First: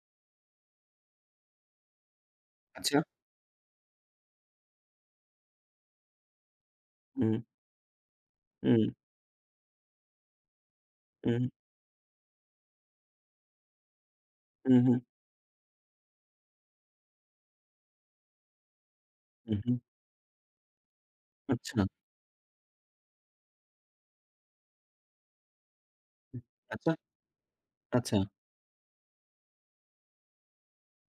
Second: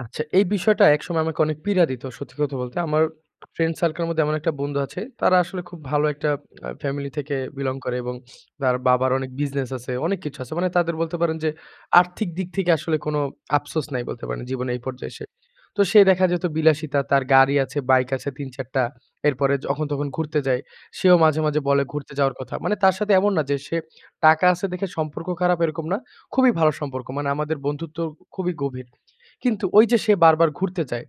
আচ্ছা, এই বিষয়টা একসময় আমাকে অনেক পীড়া দিত। সত্যি কথা বলতে। আচ্ছা। আমার ফ্রেন্ড সার্কেল এর মধ্যে এমন একটা বন্ধু আছে। তারা আসলে খুব ভালো একটা আ ফ্যামিলি থেকে হুম। বিলং করে এবং তার হুম। বাবার অনেক বিজনেস আছে, অনেক কিছু আছে। মানে তাদের বলতে পারেন হুম। যে আর্থিক দিক থেকে আসলে কোনো আফসোস নাই বলতে পারেন জীবনে হু, এই হু। পর্যায়ে এসে। তো সে দেখা যেত বিলাসিতা তার গাড়ি আছে, বাইক আছে ৩ ৪ টা। উ এরপরে হুম। যখন তখন ঘুরতে যায় সেও মাঝে, মাঝে আচ্ছা। বলে ঘুরতে যাওয়ার কথা। মানে তার সাথে এমন না যে সে টাকা আছে দেখে সম্পর্ক খারাপ এরকম না। খুবই ভালো আচ্ছা। সম্পর্ক। মানে আমাদের বন্ধুত্ব আচ্ছা। খুবই গভীর। কিন্তু ঐ যে সে বারবার ঘুরতে যায়।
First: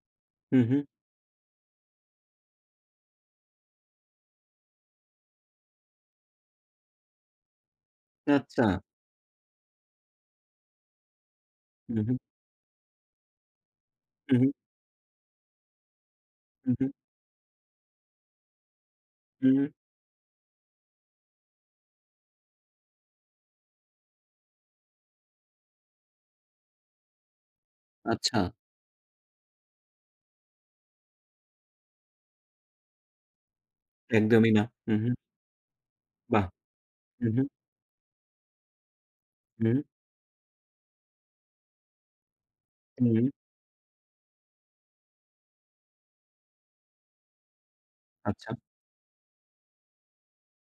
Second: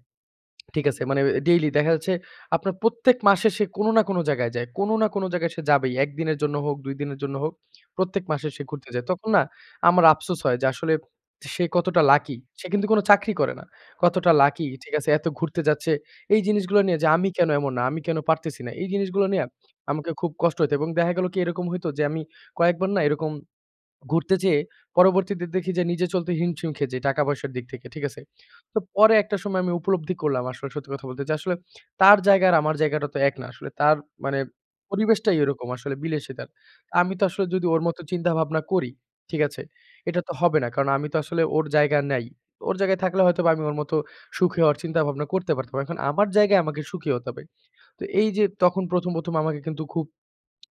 হুম, হুম। ঠিক আছে? মানে এ ডেইলি দেখা যাচ্ছে আপনার প্রত্যেক মাসে সে কোনো না কোনো জায়গায় যায়। কোনো না কোনো জায়গায় সে যাবেই। ১ দিনের জন্য হোক, ২ দিনের জন্য হোক, প্রত্যেক মাসে আচ্ছা। সে ঘুরতে যায়। তখন না আমার আফসোস হয় যে আসলে সে হুম, কতটা হুম। লাকি সে কিন্তু কোনো চাকরি করে না। কতটা হু, হু। লাকি ঠিক আছে এত ঘুরতে যাচ্ছে। এই হু, জিনিসগুলো হু। নিয়ে যে আমি কেনো এমন না, আমি কেনো পারতেছি না। এই জিনিসগুলো নিয়ে হুম। আমাকে খুব কষ্ট হইত। এবং দেখা গেল কি এরকম হইত যে আমি কয়েকবার না এরকম ঘুরতে যেয়ে পরবর্তীতে দেখি যে নিজে চলতে হিমশিম খেয়ে যাই টাকা পয়সার দিক থেকে। ঠিক আছে? আচ্ছা। তো পরে একটা সময় আমি উপলব্ধি করলাম আসলে সত্যি কথা বলতে। যে আসলে তার জায়গা আর আমার জায়গাটা তো এক না আসলে। তার মানে একদমই না। উ হু। পরিবেশটাই ওরকম আসলে বাহ! বিলাসিতার। আমি তো হু, হু। আসলে যদি ওর মত চিন্তা ভাবনা করি, ঠিক আছে? হুম। এটা তো হবে না। কারণ আমি তো আসলে ওর জায়গা নাই। ওর জায়গায় থাকলে হু। হয়তো আমি ওর মত সুখী হওয়ার চিন্তা ভাবনা করতে পারতাম। এখন আমার জায়গায় আমাকে সুখী হতে হবে। তো এই যে আচ্ছা। তখন ১ম ১ম আমাকে কিন্তু খুব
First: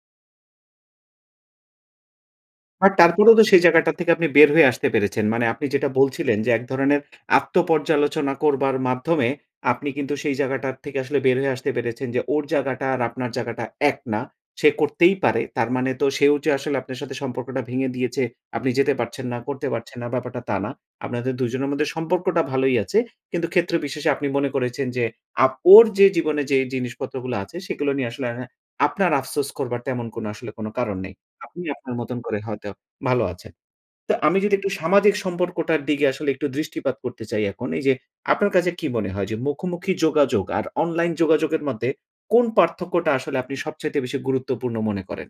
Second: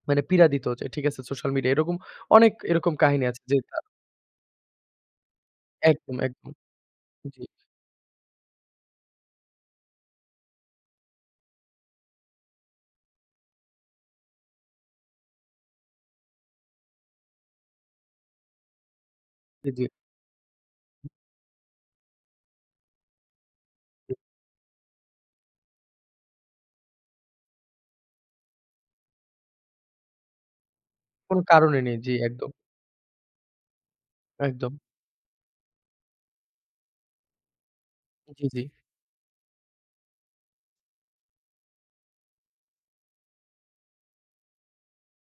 মানে পীড়া দিত। ঠিক আছে সোশ্যাল মিডিয়া এরকম অনেক বাট এরকম কাহিনী তারপরেও আছে তো সেই যেটা জায়গাটা থেকে আপনি বের হয়ে আসতে পেরেছেন। মানে আপনি যেটা একদম, বলছিলেন, যে একদম। একধরনের জি। আত্ম-পর্যালোচনা করবার মাধ্যমে আপনি কিন্তু সেই জায়গাটার থেকে আসলে বের হয়ে আসতে পেরেছেন যে ওর জায়গাটা আর আপনার জায়গাটা এক না। সে করতেই পারে। তার মানে তো সেও যে আসলে আপনার সাথে সম্পর্কটা ভেঙে দিয়েছে। আপনি যেতে পারছেন না, করতে এ জি। পারছেন না ব্যাপারটা তা না। আপনাদের দুজনের মধ্যে সম্পর্কটা ভালোই আছে। কিন্তু ক্ষেত্র বিশেষে আপনি মনে করেছেন যে আপ ওর যে জীবনে যে জিনিসপত্রগুলো আছে সেগুলো নিয়ে আসলে আপনার আফসোস করবার তেমন কোনো আসলে কোনো কারণ নেই। কোনো আপনি কারণই আপনার নেই। জি, মতন করে একদম। হয়তো ভালো আছেন। তো আমি যদি একটু একদম। সামাজিক সম্পর্কটার দিকে আসলে একটু দৃষ্টিপাত করতে চাই এখন এই যে জি, আপনার জি। কাছে কি মনে হয় যে মুখোমুখি যোগাযোগ আর অনলাইন যোগাযোগের মধ্যে কোন পার্থক্যটা আসলে আপনি সবচাইতে বেশি গুরুত্বপূর্ণ মনে করেন?